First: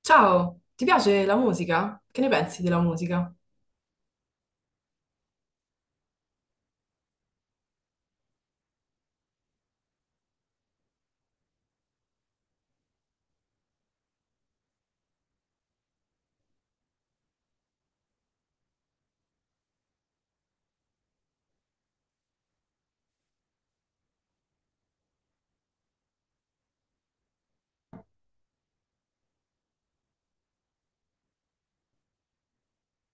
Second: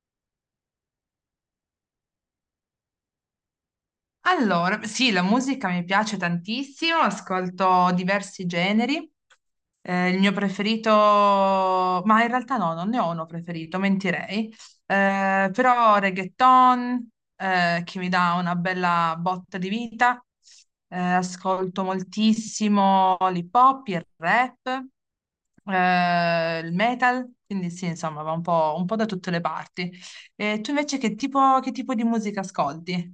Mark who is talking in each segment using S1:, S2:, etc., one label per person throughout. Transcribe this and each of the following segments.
S1: Ciao, ti piace la musica? Che ne pensi della musica?
S2: Allora, sì, la musica mi piace tantissimo, ascolto diversi generi. Il mio preferito, ma in realtà no, non ne ho uno preferito, mentirei. Però reggaeton, che mi dà una bella botta di vita. Ascolto moltissimo l'hip hop, il rap, il metal, quindi sì, insomma, va un po' da tutte le parti. E tu invece che tipo di musica ascolti?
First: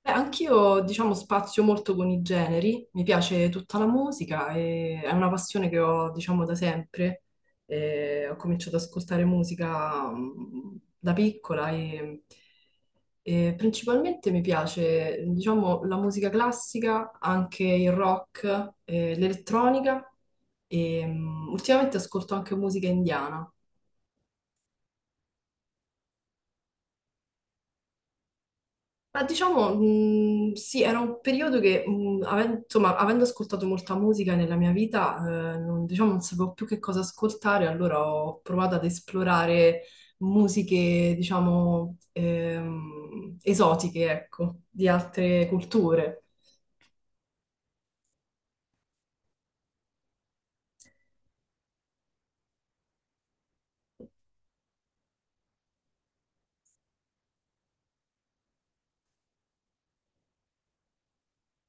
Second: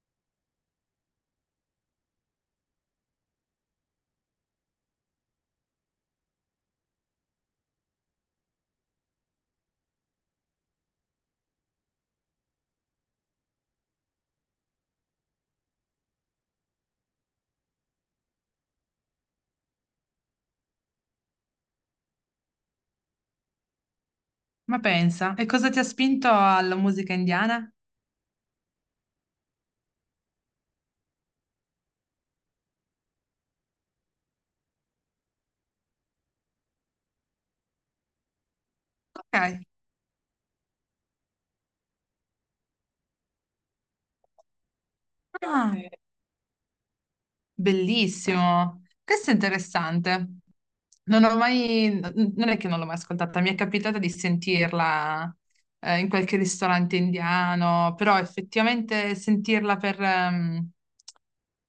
S1: Beh, anch'io, diciamo, spazio molto con i generi, mi piace tutta la musica e è una passione che ho, diciamo, da sempre. Ho cominciato ad ascoltare musica da piccola e, principalmente mi piace, diciamo, la musica classica, anche il rock, l'elettronica e ultimamente ascolto anche musica indiana.
S2: Ma pensa, e cosa ti ha spinto alla musica indiana?
S1: Ma diciamo, sì, era un periodo che, insomma, avendo ascoltato molta musica nella mia vita, non, diciamo, non sapevo più che cosa ascoltare, allora ho provato ad
S2: Ok,
S1: esplorare musiche, diciamo, esotiche, ecco, di altre
S2: ah,
S1: culture.
S2: bellissimo. Questo è interessante. Non è che non l'ho mai ascoltata, mi è capitata di sentirla in qualche ristorante indiano, però effettivamente sentirla per,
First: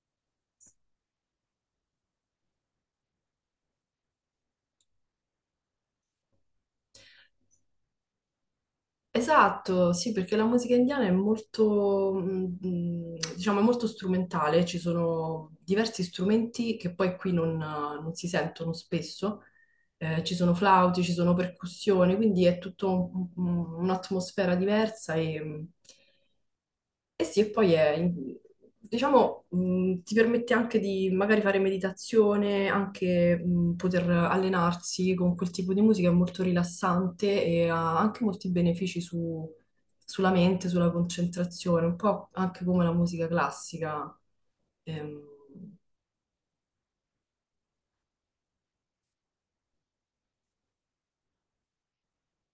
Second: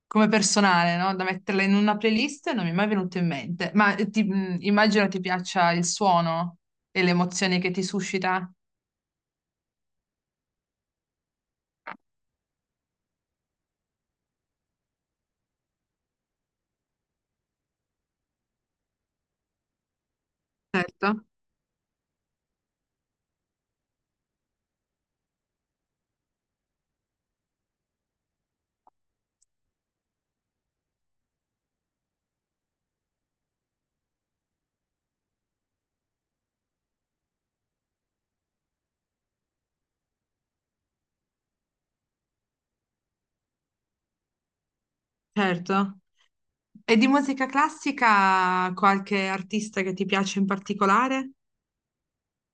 S2: come personale, no? Da metterla in una playlist non mi è mai venuto in mente. Ma immagino ti piaccia il suono e le emozioni che ti suscita.
S1: Esatto, sì, perché la musica indiana è molto, diciamo, è molto strumentale, ci sono diversi strumenti che poi qui non si sentono spesso. Ci sono flauti,
S2: Certo,
S1: ci sono percussioni, quindi è tutta un'atmosfera diversa e sì, e diciamo, ti permette anche di magari fare meditazione, anche poter allenarsi con quel tipo di musica, è molto rilassante e ha anche molti benefici sulla mente, sulla concentrazione, un po' anche come la musica classica. Ehm,
S2: certo. E di musica classica qualche artista che ti piace in particolare?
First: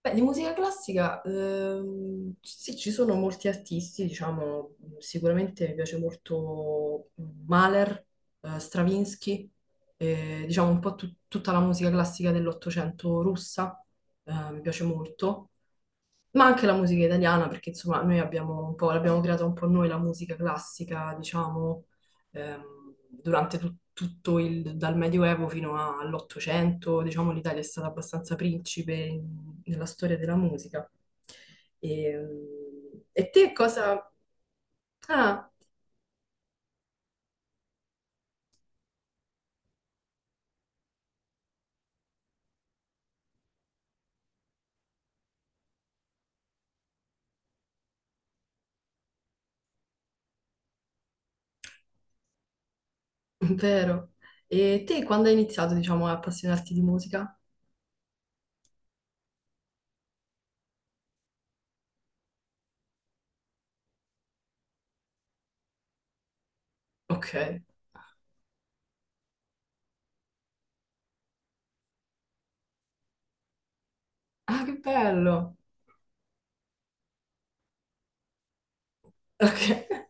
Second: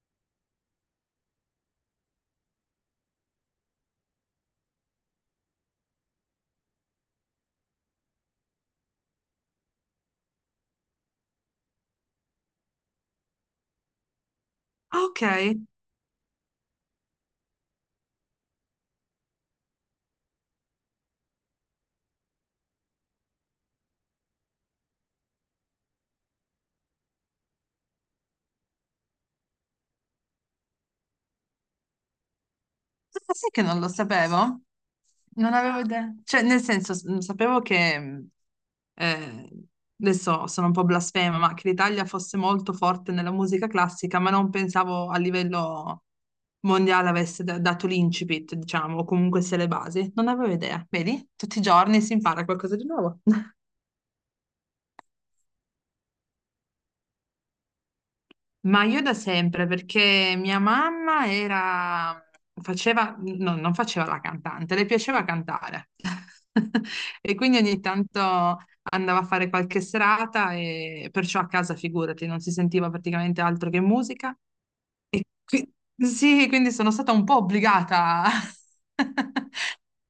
S1: Beh, di musica classica, sì, ci sono molti artisti, diciamo, sicuramente mi piace molto Mahler, Stravinsky, diciamo un po' tutta la musica classica dell'Ottocento russa, mi piace
S2: Ah, ok.
S1: molto ma anche la musica italiana, perché insomma noi abbiamo un po', l'abbiamo creata un po' noi la musica classica, diciamo, durante tutto il, dal Medioevo fino all'Ottocento, diciamo l'Italia è stata abbastanza principe nella storia della musica. E
S2: Ah, sai
S1: te
S2: che non lo
S1: cosa...
S2: sapevo?
S1: Ah,
S2: Non avevo idea. Cioè, nel senso, sapevo che, eh, adesso sono un po' blasfema, ma che l'Italia fosse molto forte nella musica classica, ma non pensavo a livello mondiale avesse dato l'incipit, diciamo, o comunque sia le basi. Non avevo idea. Vedi? Tutti i giorni si impara qualcosa di nuovo.
S1: vero. E te quando hai iniziato, diciamo, a appassionarti di musica?
S2: Ma io da sempre, perché faceva, no, non faceva la cantante, le piaceva cantare. E
S1: Ok.
S2: quindi ogni tanto andava a fare qualche serata e perciò a casa, figurati, non si sentiva praticamente altro che musica.
S1: Ah, che
S2: E
S1: bello!
S2: qui- sì, quindi sono stata un po' obbligata
S1: Ok.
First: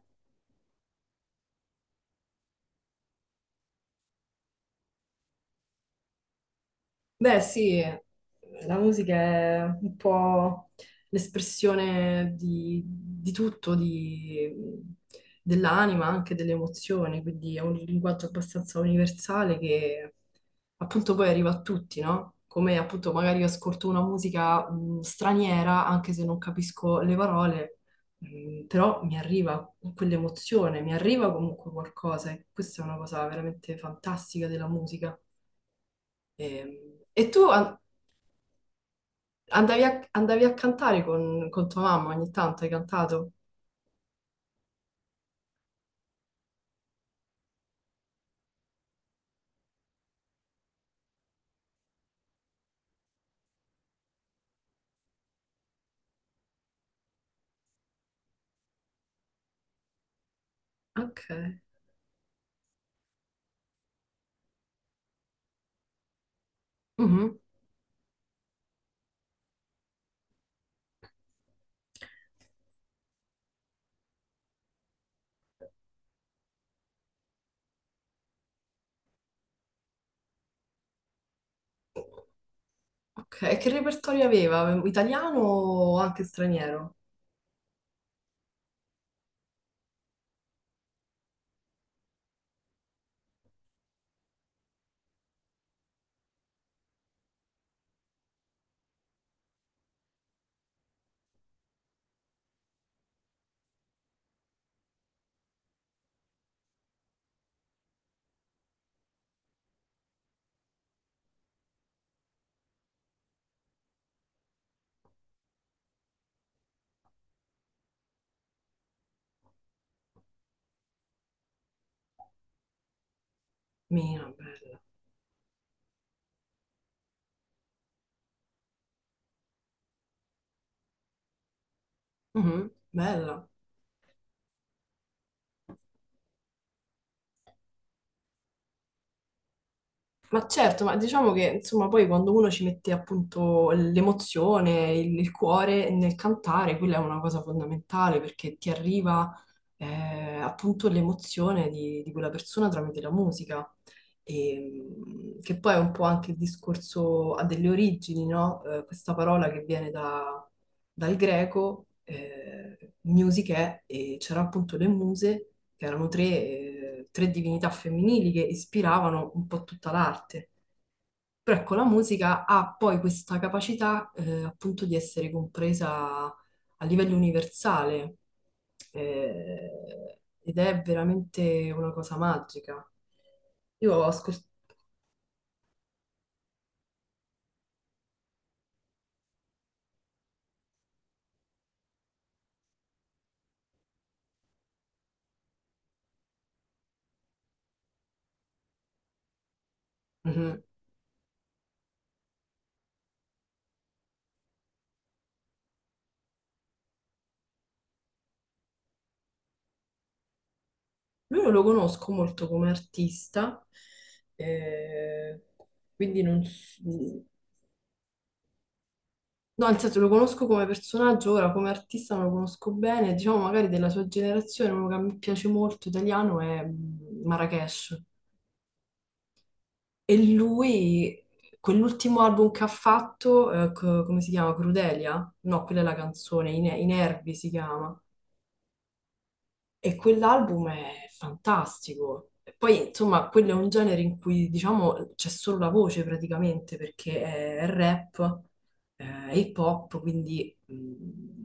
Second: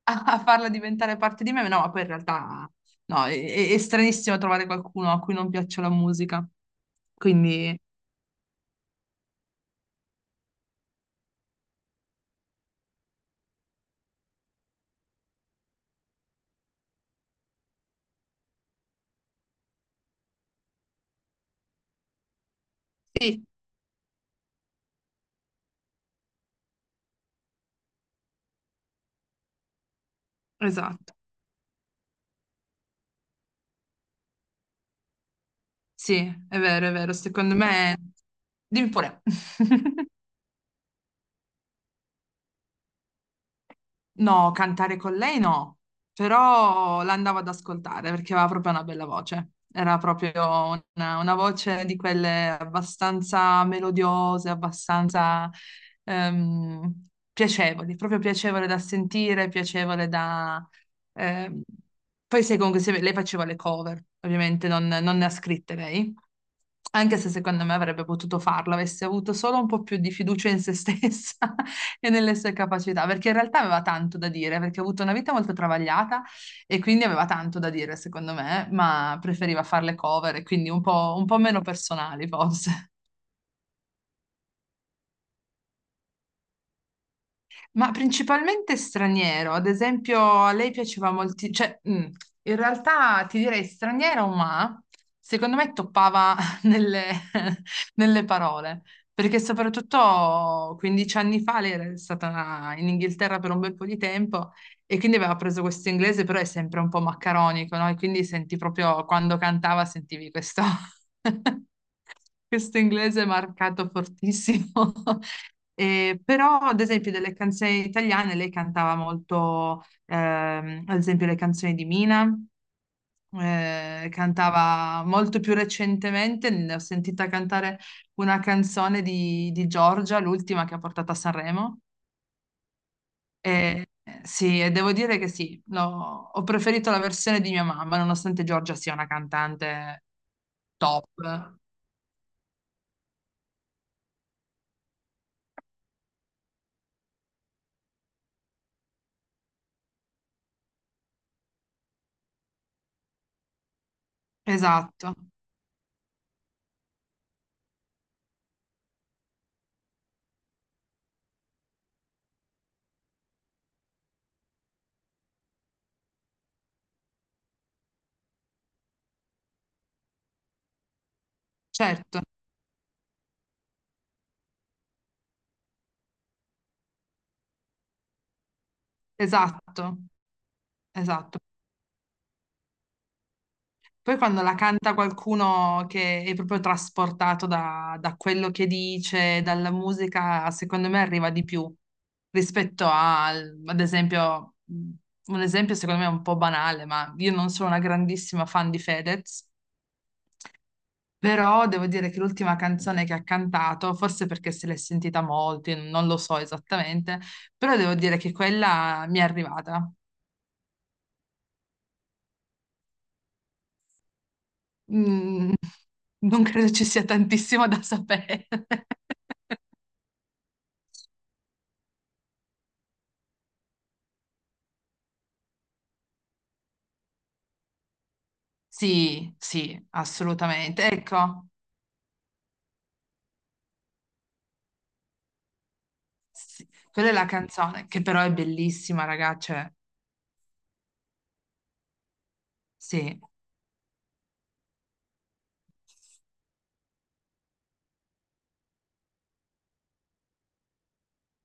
S2: a farla diventare parte di me, no, ma no, poi in realtà no, è stranissimo trovare qualcuno a cui non piaccia la musica.
S1: Beh,
S2: Quindi
S1: sì, la musica è un po' l'espressione di tutto, dell'anima, anche delle emozioni, quindi è un linguaggio abbastanza universale che appunto poi arriva a tutti, no? Come appunto magari io
S2: sì,
S1: ascolto una musica straniera, anche se non capisco le parole, però mi arriva quell'emozione, mi
S2: esatto.
S1: arriva comunque qualcosa e questa è una cosa veramente fantastica della musica.
S2: Sì,
S1: E,
S2: è vero,
S1: e tu,
S2: secondo
S1: an-
S2: me... Dimmi pure.
S1: Andavi a, andavi a cantare con tua mamma ogni tanto, hai cantato?
S2: No, cantare con lei no, però l'andavo ad ascoltare perché aveva proprio una bella voce. Era proprio una voce di quelle abbastanza melodiose, abbastanza piacevoli, proprio piacevole da sentire, piacevole da...
S1: Ok.
S2: ehm. Poi se comunque se- lei faceva le cover, ovviamente non, non ne ha scritte lei, anche se
S1: Mhm.
S2: secondo me avrebbe potuto farlo, avesse avuto solo un po' più di fiducia in se stessa e nelle sue capacità, perché in realtà aveva tanto da dire, perché ha avuto una vita molto travagliata e quindi aveva tanto da dire, secondo me, ma preferiva fare le cover e quindi un po' meno personali, forse.
S1: Ok, e che repertorio aveva? Italiano o anche straniero?
S2: Ma principalmente straniero, ad esempio a lei piaceva molti, cioè in realtà ti direi straniero, ma secondo me toppava nelle, nelle parole, perché soprattutto 15 anni fa lei era stata in Inghilterra per un bel po' di tempo e quindi aveva preso questo inglese, però è sempre un po' maccaronico, no? E quindi senti proprio quando cantava sentivi questo. Questo inglese è marcato fortissimo. Però, ad esempio, delle canzoni italiane lei cantava molto, ad esempio, le canzoni di Mina,
S1: Mina, bella.
S2: cantava molto più recentemente, ne ho sentita cantare una canzone di Giorgia, l'ultima che ha portato a Sanremo.
S1: Mhm. Bella.
S2: Eh, sì, e devo dire che sì, ho preferito la versione di mia mamma, nonostante Giorgia sia una cantante
S1: Ma certo, ma diciamo che
S2: top.
S1: insomma poi quando uno ci mette appunto l'emozione, il cuore nel cantare, quella è una cosa fondamentale perché ti arriva appunto l'emozione di quella persona tramite la musica, e,
S2: Esatto,
S1: che poi è un po' anche il discorso ha delle origini, no? Questa parola che viene da, dal greco, musiche, e c'erano appunto le muse, che erano tre, tre divinità femminili che ispiravano un po' tutta l'arte. Però ecco, la
S2: certo,
S1: musica ha poi questa capacità, appunto di essere compresa a livello universale,
S2: esatto.
S1: ed è
S2: Esatto.
S1: veramente una cosa magica. Io ho
S2: Poi quando
S1: ascoltato...
S2: la canta qualcuno che è proprio trasportato da, da quello che dice, dalla musica, secondo me arriva di più rispetto al, ad esempio, un esempio secondo me è un po' banale, ma io non sono una grandissima fan di Fedez, però devo dire che l'ultima canzone che ha cantato, forse perché se l'è sentita molto, io non lo so esattamente, però devo dire che quella mi è arrivata.
S1: Lui non lo conosco molto come artista, eh,
S2: Mm,
S1: quindi non...
S2: non credo
S1: s-
S2: ci sia tantissimo da sapere.
S1: no, nel senso lo conosco come personaggio, ora come artista non lo conosco bene, diciamo magari della sua generazione, uno che mi piace molto italiano è Marrakesh.
S2: Sì, sì,
S1: E
S2: assolutamente.
S1: lui,
S2: Ecco,
S1: quell'ultimo album che ha fatto, come si chiama? Crudelia? No, quella è la canzone,
S2: sì,
S1: I
S2: quella è la
S1: Nervi si
S2: canzone,
S1: chiama.
S2: che però è bellissima, ragazze. Cioè,
S1: E quell'album è fantastico. E poi,
S2: sì,
S1: insomma, quello è un genere in cui, diciamo, c'è solo la voce praticamente, perché è rap, hip hop, quindi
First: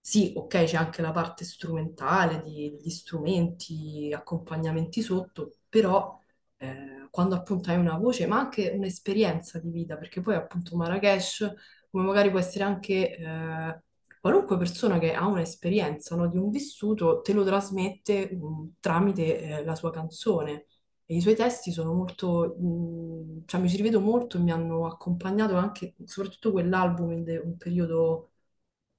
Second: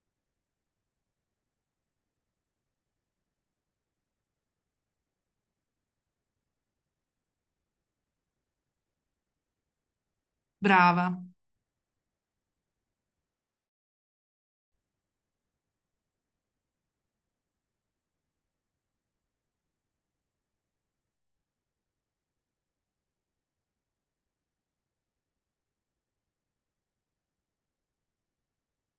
S1: sì, ok, c'è anche la parte strumentale degli strumenti, accompagnamenti sotto, però quando appunto hai una voce, ma anche un'esperienza di vita, perché poi appunto
S2: brava.
S1: Marrakesh, come magari può essere anche... qualunque persona che ha un'esperienza, no, di un vissuto te lo trasmette tramite la sua canzone e i suoi testi sono molto, cioè mi ci rivedo molto, e mi hanno accompagnato anche, soprattutto quell'album un periodo,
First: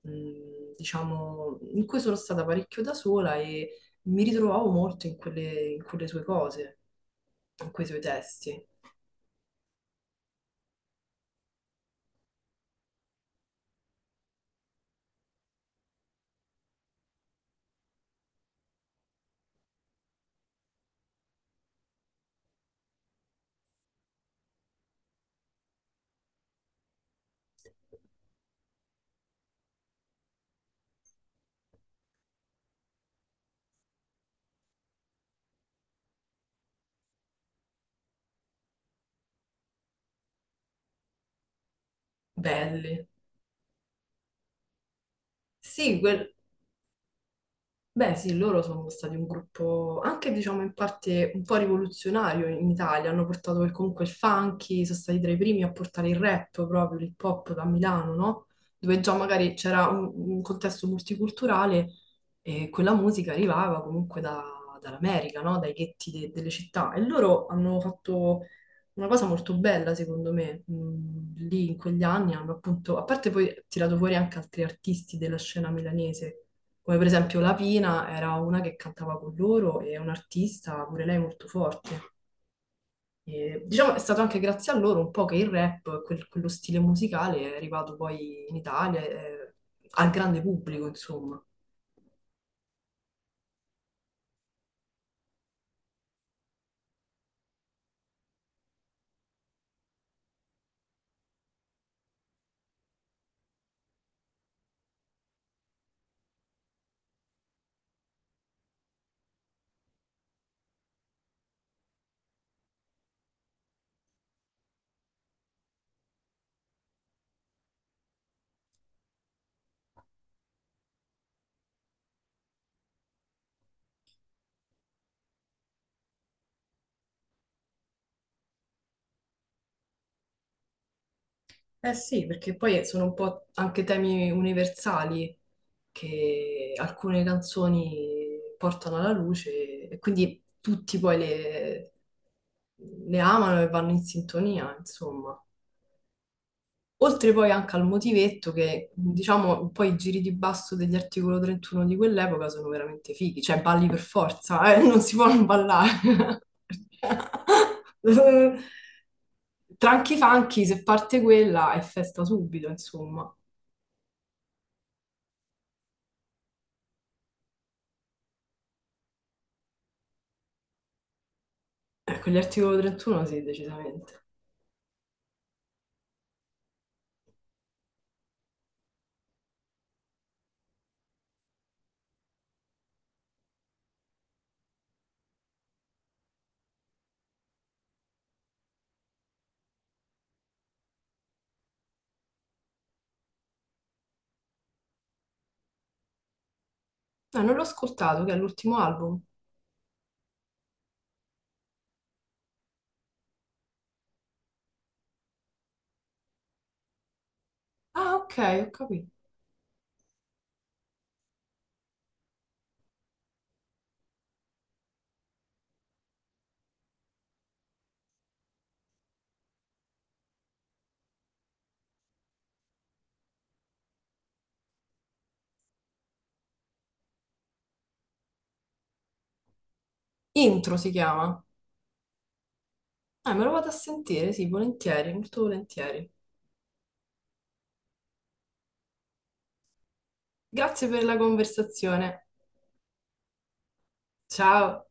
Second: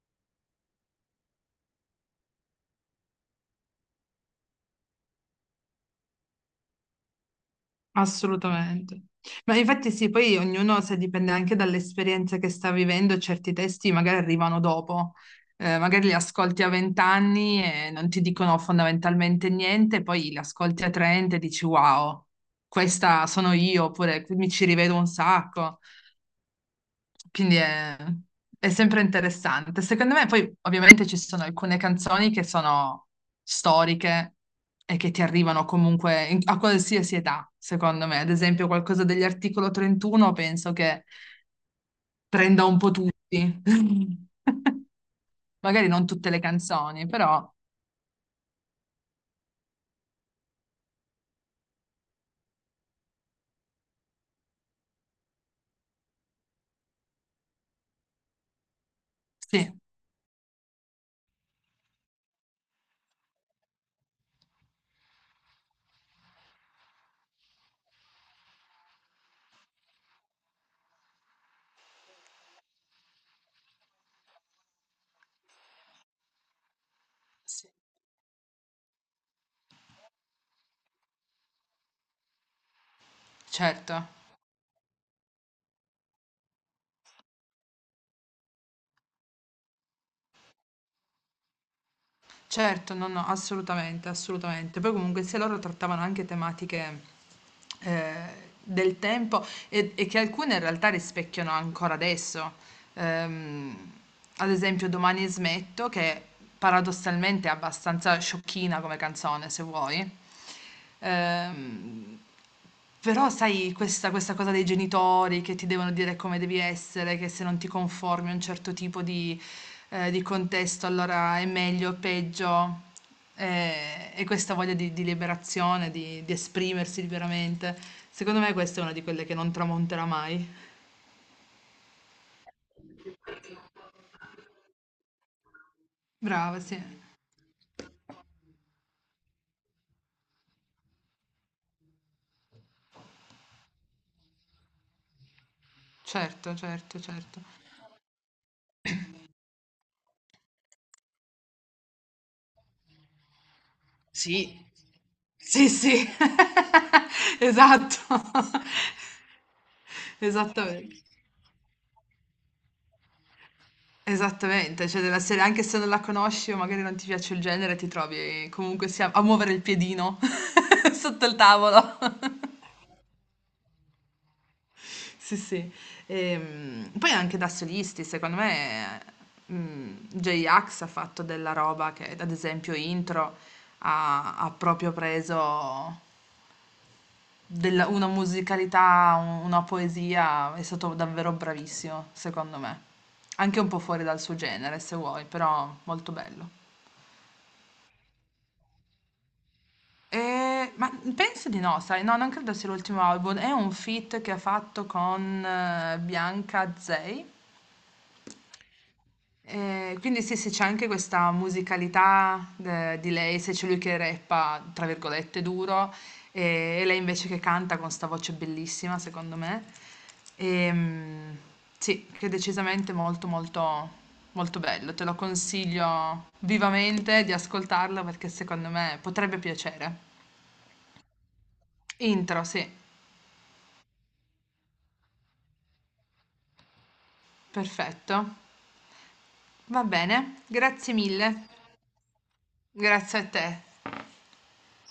S1: diciamo, in cui sono stata parecchio da sola e mi ritrovavo molto in quelle sue cose, in quei suoi testi.
S2: Assolutamente. Ma infatti sì, poi ognuno, se dipende anche dall'esperienza che sta vivendo, certi testi magari arrivano dopo. Magari li ascolti a 20 anni e non ti dicono fondamentalmente niente, poi li ascolti a 30 e dici wow, questa sono io, oppure mi ci rivedo un sacco. Quindi è, è sempre interessante. Secondo me, poi ovviamente ci sono alcune canzoni che sono storiche e che ti arrivano comunque a qualsiasi età, secondo me. Ad esempio, qualcosa degli articolo 31 penso che prenda un po'
S1: Belli.
S2: tutti. Magari
S1: Sì,
S2: non tutte
S1: quel-
S2: le canzoni, però
S1: Beh, sì, loro sono stati un gruppo anche, diciamo, in parte un po' rivoluzionario in Italia. Hanno portato comunque il funky, sono stati tra i primi a portare il rap, proprio l'hip hop da Milano, no? Dove già magari
S2: sì.
S1: c'era un contesto multiculturale e quella musica arrivava dall'America, no? Dai ghetti delle città. E loro hanno fatto una cosa molto bella, secondo me. Lì in quegli anni hanno appunto, a parte poi tirato fuori anche altri artisti della scena milanese come per esempio la
S2: Sì,
S1: Pina era una che cantava con loro e è un'artista, pure lei molto forte. E, diciamo
S2: certo.
S1: è stato anche grazie a loro un po' che il rap, quello stile musicale, è arrivato poi in Italia, al grande pubblico, insomma.
S2: Certo, no, no, assolutamente, assolutamente. Poi comunque sia loro trattavano anche tematiche eh, del tempo e che alcune in realtà rispecchiano ancora adesso. Ehm, Ad esempio, Domani smetto, che paradossalmente è abbastanza sciocchina come canzone, se vuoi. Ehm, Però, sai, questa cosa dei genitori che ti devono dire come devi essere, che se non ti conformi a un certo tipo di contesto, allora è meglio o peggio. Eh, Questa voglia di liberazione, di esprimersi liberamente, secondo me questa è una di quelle che non tramonterà mai.
S1: Eh sì, perché poi sono un po' anche temi universali
S2: Brava,
S1: che
S2: sì.
S1: alcune canzoni portano alla luce e quindi tutti poi le amano e vanno in sintonia, insomma.
S2: Certo, certo,
S1: Oltre
S2: certo.
S1: poi anche al motivetto che, diciamo, poi i giri di basso degli articolo 31 di quell'epoca sono veramente fighi, cioè balli per
S2: Sì.
S1: forza, non si può non
S2: Sì,
S1: ballare.
S2: sì, esatto,
S1: Tranchi Funky, se
S2: esattamente,
S1: parte quella, è festa subito, insomma.
S2: esattamente, cioè della serie, anche se non la conosci o magari non ti piace il genere, ti trovi comunque sia a muovere il piedino sotto il tavolo.
S1: Ecco, gli articolo 31 sì, decisamente.
S2: Sì, sì. Poi anche da solisti, secondo me, J-Ax ha fatto della roba che, ad esempio, Intro ha proprio preso Della una musicalità, u una poesia, è stato davvero bravissimo, secondo me. Anche un po' fuori dal suo genere, se vuoi, però molto bello.
S1: Ah, non l'ho ascoltato, che è l'ultimo album.
S2: E... Ma penso di no, sai, no, non credo sia l'ultimo album. È un feat che ha fatto con Bianca Zey.
S1: Ah, ok, ho capito.
S2: Quindi sì, sì, c'è anche questa musicalità de di lei, se c'è lui che "rappa" tra virgolette duro, e lei invece che canta con 'sta voce bellissima secondo me. Ehm, sì, che è decisamente molto bello. Te lo consiglio vivamente di ascoltarlo perché secondo me potrebbe piacere.
S1: Intro si chiama.
S2: Intro, sì,
S1: Ah, me lo vado a sentire, sì, volentieri, molto volentieri.
S2: perfetto. Va bene,
S1: Grazie
S2: grazie
S1: per la
S2: mille.
S1: conversazione.
S2: Grazie a te.
S1: Ciao.